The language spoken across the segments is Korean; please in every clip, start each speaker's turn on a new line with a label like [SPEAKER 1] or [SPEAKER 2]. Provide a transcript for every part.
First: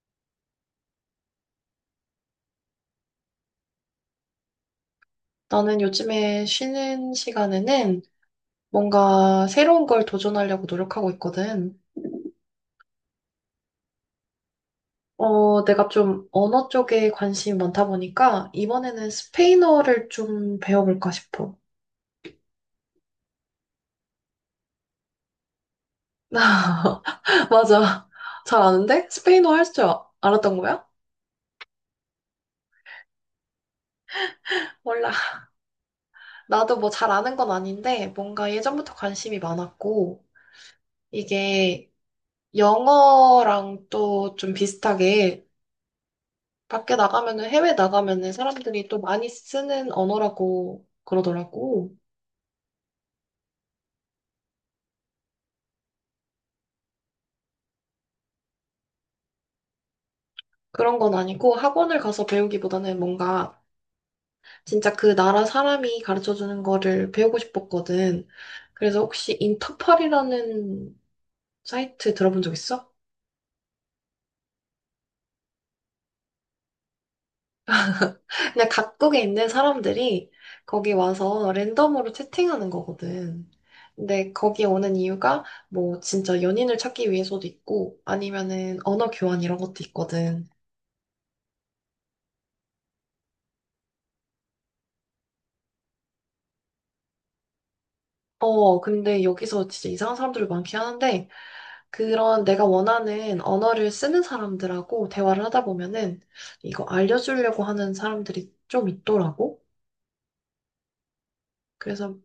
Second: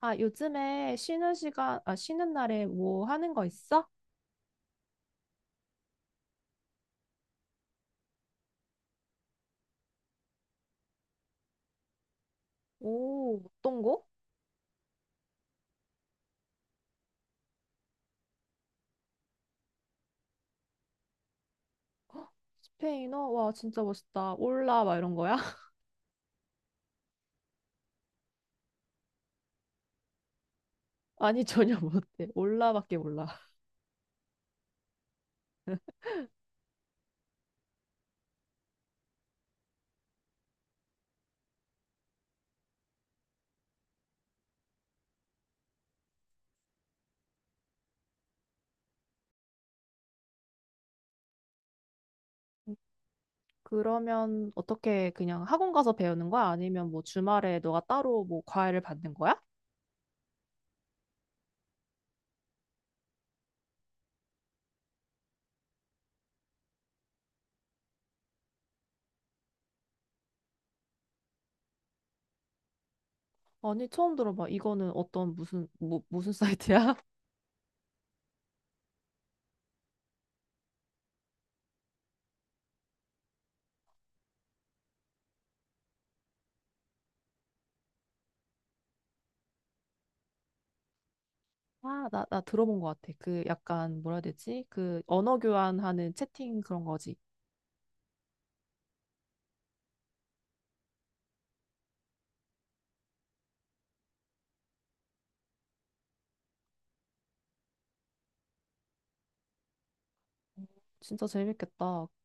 [SPEAKER 1] 아, 요즘에 쉬는 날에 뭐 하는 거 있어?
[SPEAKER 2] 나는 요즘에 쉬는 시간에는 뭔가 새로운 걸 도전하려고 노력하고 있거든.
[SPEAKER 1] 오, 어떤 거?
[SPEAKER 2] 내가 좀 언어 쪽에 관심이 많다 보니까 이번에는 스페인어를 좀 배워볼까 싶어.
[SPEAKER 1] 헉, 스페인어? 와, 진짜 멋있다. 올라, 막 이런 거야?
[SPEAKER 2] 맞아. 잘 아는데? 스페인어 할 줄 알았던 거야?
[SPEAKER 1] 아니, 전혀 못해. 올라밖에 몰라.
[SPEAKER 2] 몰라. 나도 뭐 잘 아는 건 아닌데 뭔가 예전부터 관심이 많았고 이게 영어랑 또 좀 비슷하게 밖에 나가면은, 해외 나가면은 사람들이 또 많이 쓰는 언어라고 그러더라고.
[SPEAKER 1] 그러면 어떻게 그냥 학원 가서 배우는 거야? 아니면 뭐 주말에 너가 따로 뭐 과외를 받는 거야?
[SPEAKER 2] 그런 건 아니고 학원을 가서 배우기보다는 뭔가 진짜 그 나라 사람이 가르쳐주는 거를 배우고 싶었거든. 그래서 혹시 인터팔이라는 사이트 들어본 적 있어?
[SPEAKER 1] 아니, 처음 들어봐. 이거는 무슨 사이트야?
[SPEAKER 2] 그냥 각국에 있는 사람들이 거기 와서 랜덤으로 채팅하는 거거든. 근데 거기 오는 이유가 뭐 진짜 연인을 찾기 위해서도 있고 아니면은 언어 교환 이런 것도 있거든.
[SPEAKER 1] 아, 나 들어본 것 같아. 그 약간, 뭐라 해야 되지? 그 언어 교환하는 채팅 그런 거지.
[SPEAKER 2] 근데 여기서 진짜 이상한 사람들이 많긴 하는데, 그런 내가 원하는 언어를 쓰는 사람들하고 대화를 하다 보면은, 이거 알려주려고 하는 사람들이 좀 있더라고.
[SPEAKER 1] 진짜 재밌겠다.
[SPEAKER 2] 그래서,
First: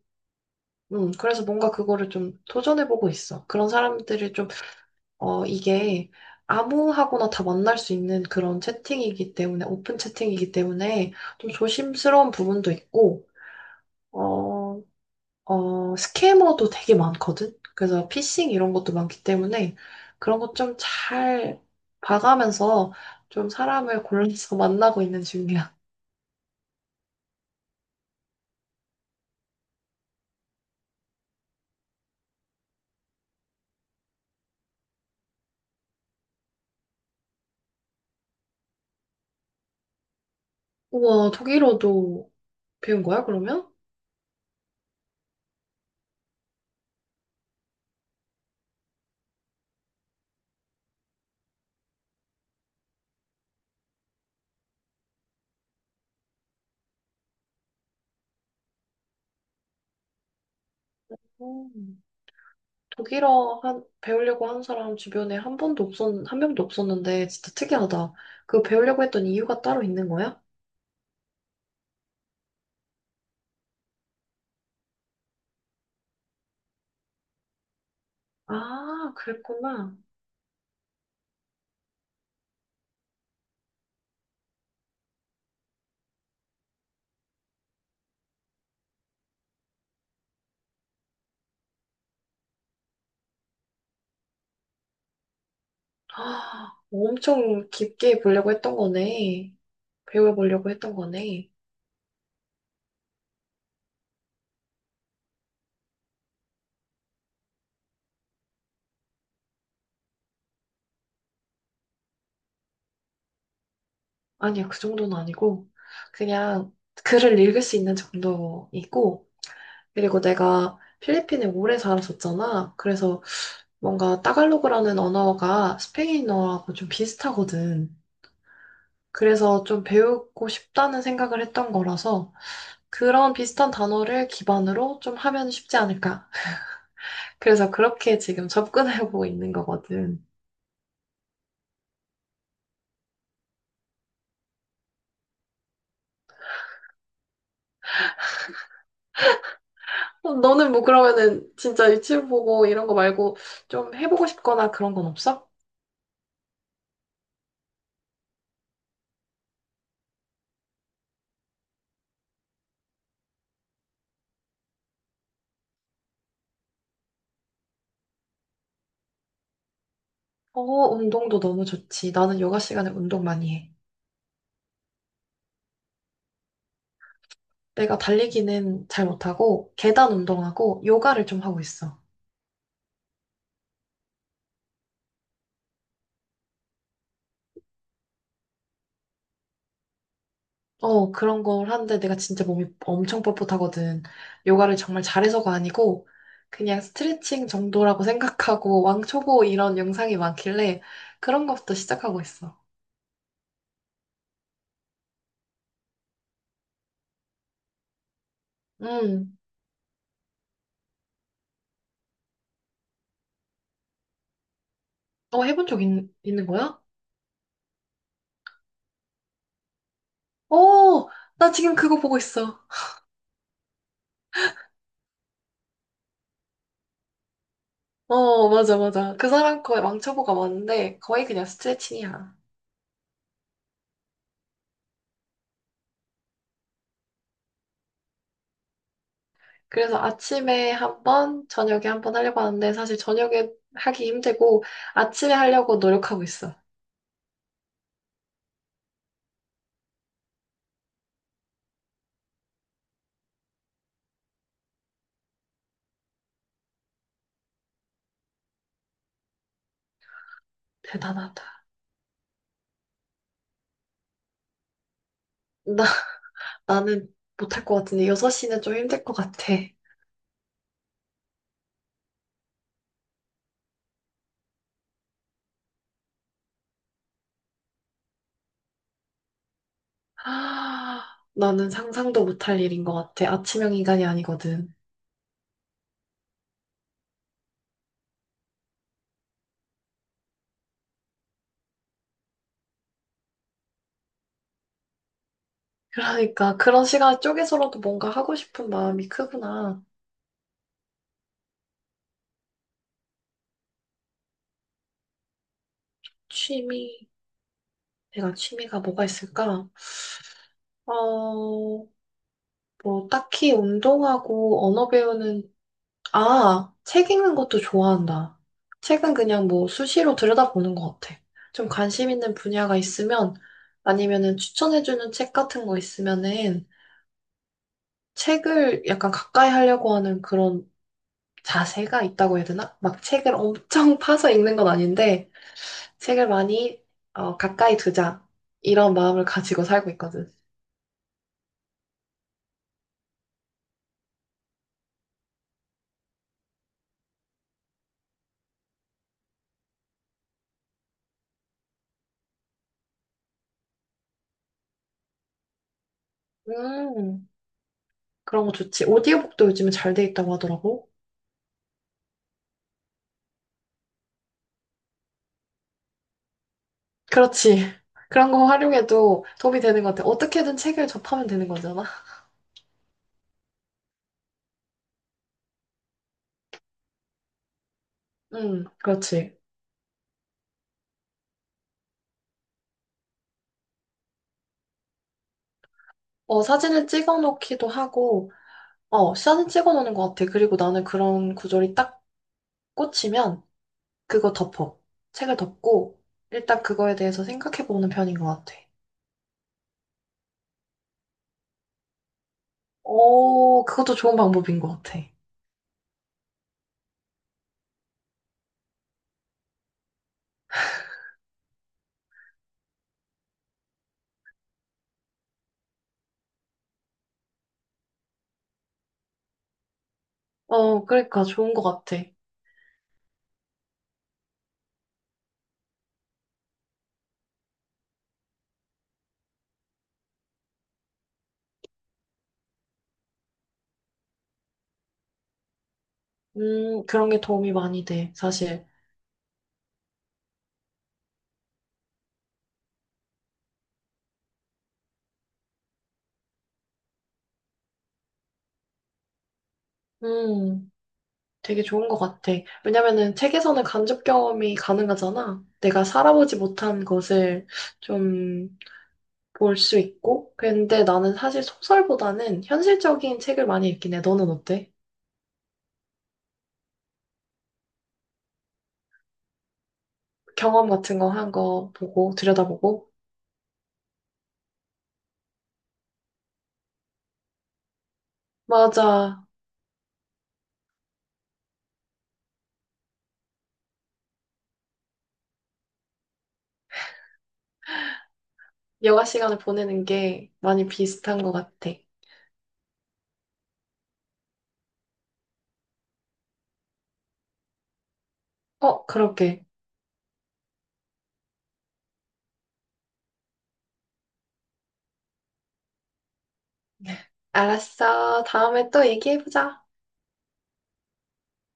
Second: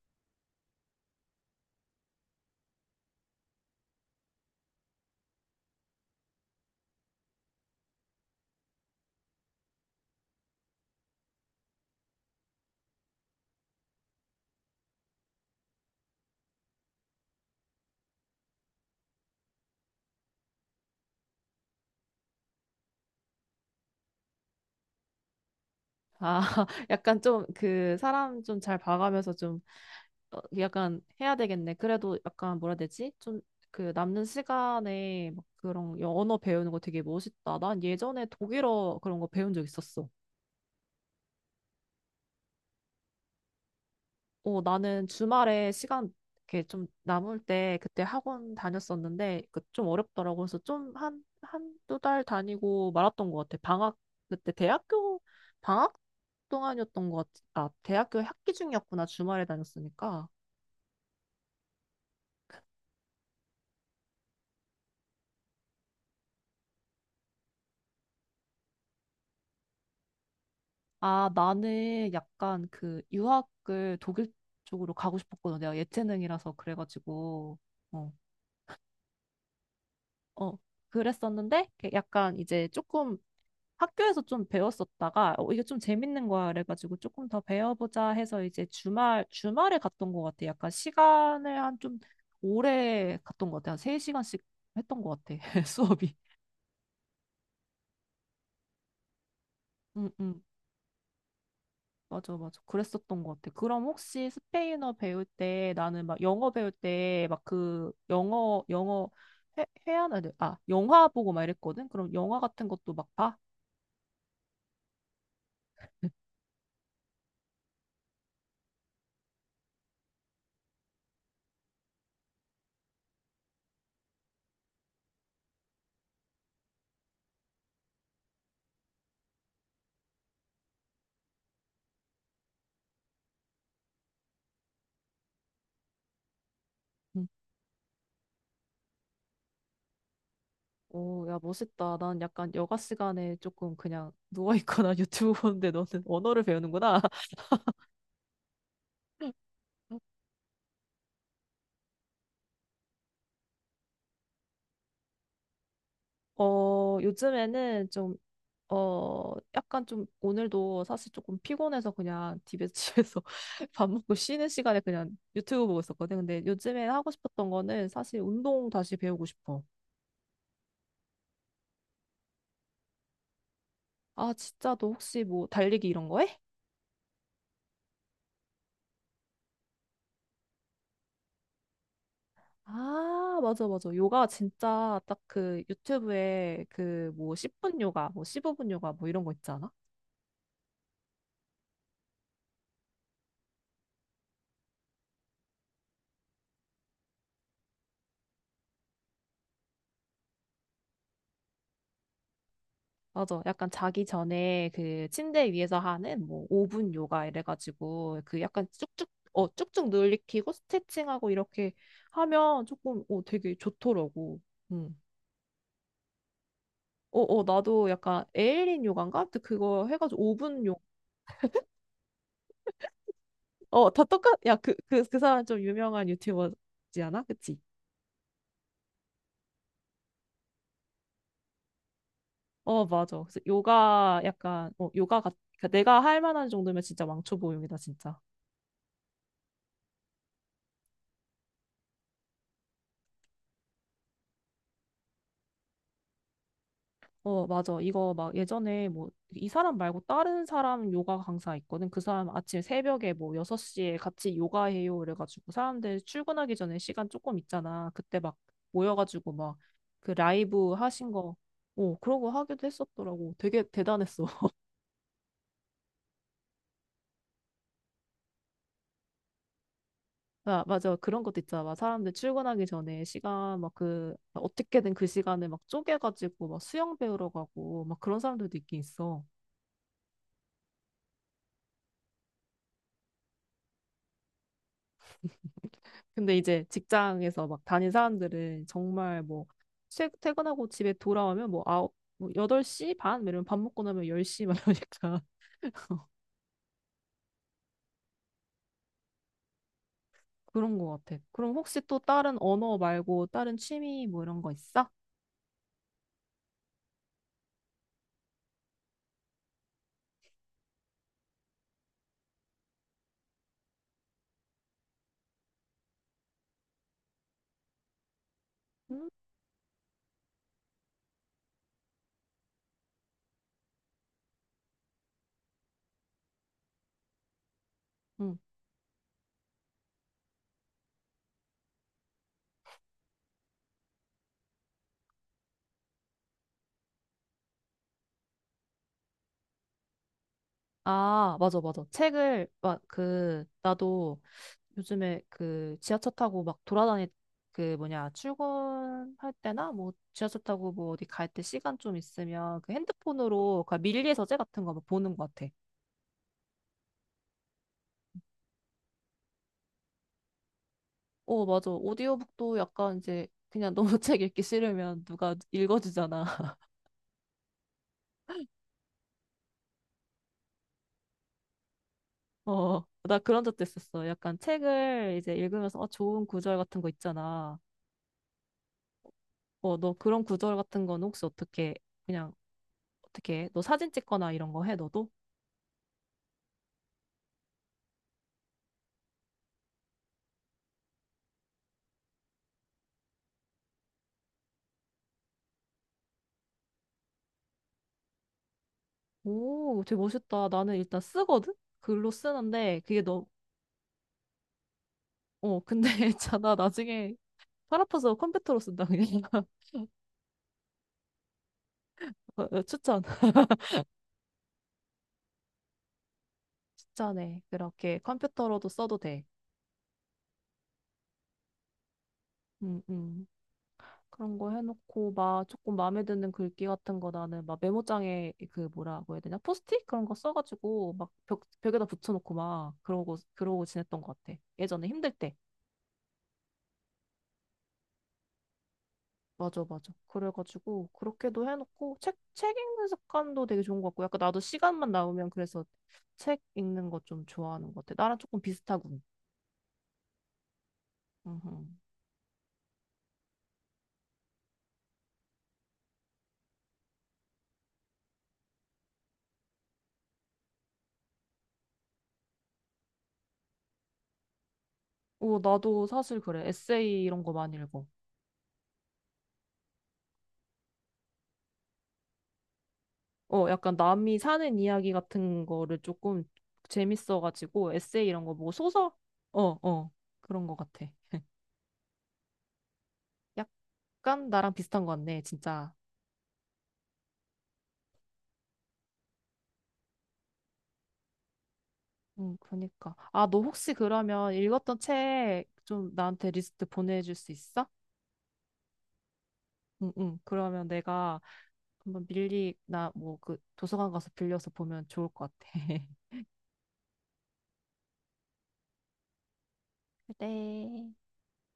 [SPEAKER 2] 그래서 뭔가 그거를 좀 도전해보고 있어. 그런 사람들을 좀, 이게 아무하고나 다 만날 수 있는 그런 채팅이기 때문에, 오픈 채팅이기 때문에, 좀 조심스러운 부분도 있고, 어, 스캐머도 되게 많거든? 그래서 피싱 이런 것도 많기 때문에 그런 것 좀 잘 봐가면서 좀 사람을 골라서 만나고 있는 중이야.
[SPEAKER 1] 아, 약간 좀 그 사람 좀 잘 봐가면서 좀 약간 해야 되겠네. 그래도 약간 뭐라 해야 되지? 좀 그 남는 시간에 막 그런 언어 배우는 거 되게 멋있다. 난 예전에 독일어 그런 거 배운 적 있었어.
[SPEAKER 2] 우와, 독일어도 배운 거야, 그러면?
[SPEAKER 1] 어, 나는 주말에 시간 이렇게 좀 남을 때 그때 학원 다녔었는데 그 좀 어렵더라고. 그래서 좀 한두 달 다니고 말았던 것 같아. 그때 대학교 방학 동안이었던 것 같아. 아, 대학교 학기 중이었구나. 주말에 다녔으니까.
[SPEAKER 2] 음, 독일어 배우려고 하는 사람 주변에 한 명도 없었는데 진짜 특이하다. 그 배우려고 했던 이유가 따로 있는 거야?
[SPEAKER 1] 아, 나는 약간 그 유학을 독일 쪽으로 가고 싶었거든. 내가 예체능이라서 그래가지고, 어,
[SPEAKER 2] 아, 그랬구나.
[SPEAKER 1] 어, 그랬었는데, 이렇게 약간 이제 조금 학교에서 좀 배웠었다가, 이게 좀 재밌는 거야. 그래가지고 조금 더 배워보자 해서 이제 주말에 갔던 것 같아. 약간 시간을 한 좀 오래 갔던 것 같아. 한 세 시간씩 했던 것 같아. 수업이.
[SPEAKER 2] 아, 엄청 깊게 보려고 했던 거네.
[SPEAKER 1] 응, 응.
[SPEAKER 2] 배워보려고 했던 거네.
[SPEAKER 1] 맞아, 맞아. 그랬었던 것 같아. 그럼 혹시 스페인어 배울 때 나는 막 영어 배울 때 막 그 영어 회화나, 아, 영화 보고 막 이랬거든? 그럼 영화 같은 것도 막 봐?
[SPEAKER 2] 아니요, 그 정도는 아니고, 그냥 글을 읽을 수 있는 정도이고, 그리고 내가 필리핀에 오래 살았었잖아. 그래서 뭔가 따갈로그라는 언어가 스페인어하고 좀 비슷하거든. 그래서 좀 배우고 싶다는 생각을 했던 거라서 그런 비슷한 단어를 기반으로 좀 하면 쉽지 않을까.
[SPEAKER 1] 응.
[SPEAKER 2] 그래서 그렇게 지금 접근해보고 있는 거거든.
[SPEAKER 1] 오, 야, 멋있다. 난 약간 여가 시간에 조금 그냥 누워있거나 유튜브 보는데 너는 언어를 배우는구나.
[SPEAKER 2] 너는 뭐 그러면은 진짜 유튜브 보고 이런 거 말고 좀 해보고 싶거나 그런 건 없어?
[SPEAKER 1] 어, 요즘에는 좀 약간 좀 오늘도 사실 조금 피곤해서 그냥 집에서 밥 먹고 쉬는 시간에 그냥 유튜브 보고 있었거든. 근데 요즘에 하고 싶었던 거는 사실 운동 다시 배우고 싶어.
[SPEAKER 2] 어, 운동도 너무 좋지. 나는 요가 시간에 운동 많이 해.
[SPEAKER 1] 아, 진짜 너 혹시 뭐 달리기 이런 거 해?
[SPEAKER 2] 내가 달리기는 잘 못하고, 계단 운동하고, 요가를 좀 하고 있어.
[SPEAKER 1] 아, 맞아, 맞아. 요가 진짜 딱 그 유튜브에 그 뭐 10분 요가, 뭐 15분 요가 뭐 이런 거 있잖아.
[SPEAKER 2] 그런 걸 하는데 내가 진짜 몸이 엄청 뻣뻣하거든. 요가를 정말 잘해서가 아니고, 그냥 스트레칭 정도라고 생각하고, 왕초보 이런 영상이 많길래, 그런 것부터 시작하고 있어.
[SPEAKER 1] 맞아. 약간 자기 전에 그 침대 위에서 하는 뭐 5분 요가 이래가지고 그 약간 쭉쭉,
[SPEAKER 2] 음,
[SPEAKER 1] 어, 쭉쭉 늘리키고 스트레칭하고 이렇게 하면 조금, 되게 좋더라고. 응.
[SPEAKER 2] 어, 있는 거야?
[SPEAKER 1] 어, 어, 나도 약간 에일린 요가인가? 아무튼 그거 해가지고 5분 요,
[SPEAKER 2] 어, 나 지금 그거 보고 있어.
[SPEAKER 1] 어, 다 똑같, 야, 그 사람 좀 유명한 유튜버지 않아? 그치?
[SPEAKER 2] 어, 맞아, 맞아. 그 사람 거의 왕초보가 많은데, 거의 그냥 스트레칭이야.
[SPEAKER 1] 어, 맞아. 그래서 요가 약간, 그러니까 내가 할 만한 정도면 진짜 왕초보용이다, 진짜.
[SPEAKER 2] 그래서 아침에 한 번, 저녁에 한번 하려고 하는데 사실 저녁에 하기 힘들고 아침에 하려고 노력하고 있어.
[SPEAKER 1] 어, 맞아. 이거 막 예전에 뭐, 이 사람 말고 다른 사람 요가 강사 있거든. 그 사람 아침 새벽에 뭐 6시에 같이 요가해요. 그래가지고 사람들 출근하기 전에 시간 조금 있잖아. 그때 막 모여가지고 막 그 라이브 하신 거,
[SPEAKER 2] 대단하다.
[SPEAKER 1] 그런 거 하기도 했었더라고. 되게 대단했어.
[SPEAKER 2] 나, 나는 못 할 것 같은데 6시는 좀 힘들 것 같아.
[SPEAKER 1] 아, 맞아. 그런 것도 있잖아. 막 사람들 출근하기 전에 시간 막 어떻게든 그 시간을 막 쪼개가지고 막 수영 배우러 가고 막 그런 사람들도 있긴 있어.
[SPEAKER 2] 아, 나는 상상도 못 할 일인 것 같아. 아침형 인간이 아니거든.
[SPEAKER 1] 근데 이제 직장에서 막 다닌 사람들은 정말 뭐 퇴근하고 집에 돌아오면 뭐 아홉 뭐 8시 반 이러면 밥 먹고 나면 10시 막 이러니까
[SPEAKER 2] 그러니까 그런 시간 쪼개서라도 뭔가 하고 싶은 마음이 크구나.
[SPEAKER 1] 그런 거 같아. 그럼 혹시 또 다른 언어 말고 다른 취미 뭐 이런 거 있어?
[SPEAKER 2] 취미, 내가 취미가 뭐가 있을까? 어, 뭐 딱히 운동하고 언어 배우는 아, 책 읽는 것도 좋아한다.
[SPEAKER 1] 응,
[SPEAKER 2] 책은 그냥 뭐 수시로 들여다보는 것 같아. 좀 관심 있는 분야가 있으면 아니면은 추천해주는 책 같은 거 있으면은
[SPEAKER 1] 응.
[SPEAKER 2] 책을 약간 가까이 하려고 하는 그런 자세가 있다고 해야 되나? 막 책을 엄청 파서 읽는 건 아닌데 책을 많이 어, 가까이 두자 이런 마음을 가지고 살고 있거든.
[SPEAKER 1] 아, 맞아, 맞아. 나도 요즘에 그 지하철 타고 막 그 뭐냐, 출근할 때나 뭐 지하철 타고 뭐 어디 갈 때 시간 좀 있으면 그 핸드폰으로 그 밀리에서재 같은 거막 보는 것 같아.
[SPEAKER 2] 음, 그런 거 좋지. 오디오북도 요즘에 잘 돼 있다고 하더라고.
[SPEAKER 1] 어, 맞아. 오디오북도 약간 이제 그냥 너무 책 읽기 싫으면 누가 읽어주잖아.
[SPEAKER 2] 그렇지. 그런 거 활용해도 도움이 되는 것 같아. 어떻게든 책을 접하면 되는 거잖아.
[SPEAKER 1] 어, 나 그런 적도 있었어. 약간 책을 이제 읽으면서 아, 좋은 구절 같은 거 있잖아.
[SPEAKER 2] 응, 그렇지.
[SPEAKER 1] 어, 너 그런 구절 같은 건 혹시 어떻게 그냥 어떻게 해? 너 사진 찍거나 이런 거 해, 너도?
[SPEAKER 2] 어, 사진을 찍어 놓기도 하고, 어, 사진 찍어 놓는 것 같아. 그리고 나는 그런 구절이 딱 꽂히면 그거 덮어. 책을 덮고, 일단 그거에 대해서 생각해 보는 편인 것 같아.
[SPEAKER 1] 오, 되게 멋있다. 나는 일단 쓰거든? 글로 쓰는데 그게 너,
[SPEAKER 2] 오, 그것도 좋은 방법인 것 같아.
[SPEAKER 1] 어, 근데 있잖아. 나중에 팔 아파서 컴퓨터로 쓴다, 그냥. 어, 어, 추천. 추천해. 그렇게 컴퓨터로도 써도 돼.
[SPEAKER 2] 어, 그러니까 좋은 것 같아.
[SPEAKER 1] 음, 음. 그런 거 해놓고 막 조금 마음에 드는 글귀 같은 거 나는 막 메모장에 그 뭐라고 해야 되냐 포스트잇 그런 거 써가지고 막 벽에다 붙여놓고 막 그러고 그러고 지냈던 것 같아, 예전에 힘들 때.
[SPEAKER 2] 그런 게 도움이 많이 돼, 사실.
[SPEAKER 1] 맞아, 맞아. 그래가지고 그렇게도 해놓고 책 읽는 습관도 되게 좋은 것 같고, 약간 나도 시간만 나오면 그래서 책 읽는 거 좀 좋아하는 것 같아. 나랑 조금 비슷하군.
[SPEAKER 2] 음. 되게
[SPEAKER 1] 음.
[SPEAKER 2] 좋은 것 같아. 왜냐면은 책에서는 간접 경험이 가능하잖아. 내가 살아보지 못한 것을 좀 볼 수 있고. 근데 나는 사실 소설보다는 현실적인 책을 많이 읽긴 해. 너는 어때?
[SPEAKER 1] 어, 나도 사실 그래. 에세이 이런 거 많이 읽어.
[SPEAKER 2] 경험 같은 거 한 거 보고 들여다보고.
[SPEAKER 1] 어, 약간 남이 사는 이야기 같은 거를 조금 재밌어가지고 에세이 이런 거 뭐 소설?
[SPEAKER 2] 맞아.
[SPEAKER 1] 어, 어, 그런 거 같아. 약간 나랑 비슷한 거 같네, 진짜.
[SPEAKER 2] 여가 시간을 보내는 게 많이 비슷한 것 같아.
[SPEAKER 1] 응, 그러니까. 아, 너 혹시 그러면 읽었던 책 좀 나한테 리스트 보내줄 수 있어?
[SPEAKER 2] 어, 그렇게.
[SPEAKER 1] 응, 응. 그러면 내가 한번 밀리나 뭐 그 도서관 가서 빌려서 보면 좋을 것 같아.
[SPEAKER 2] 알았어. 다음에 또 얘기해보자.
[SPEAKER 1] 그래.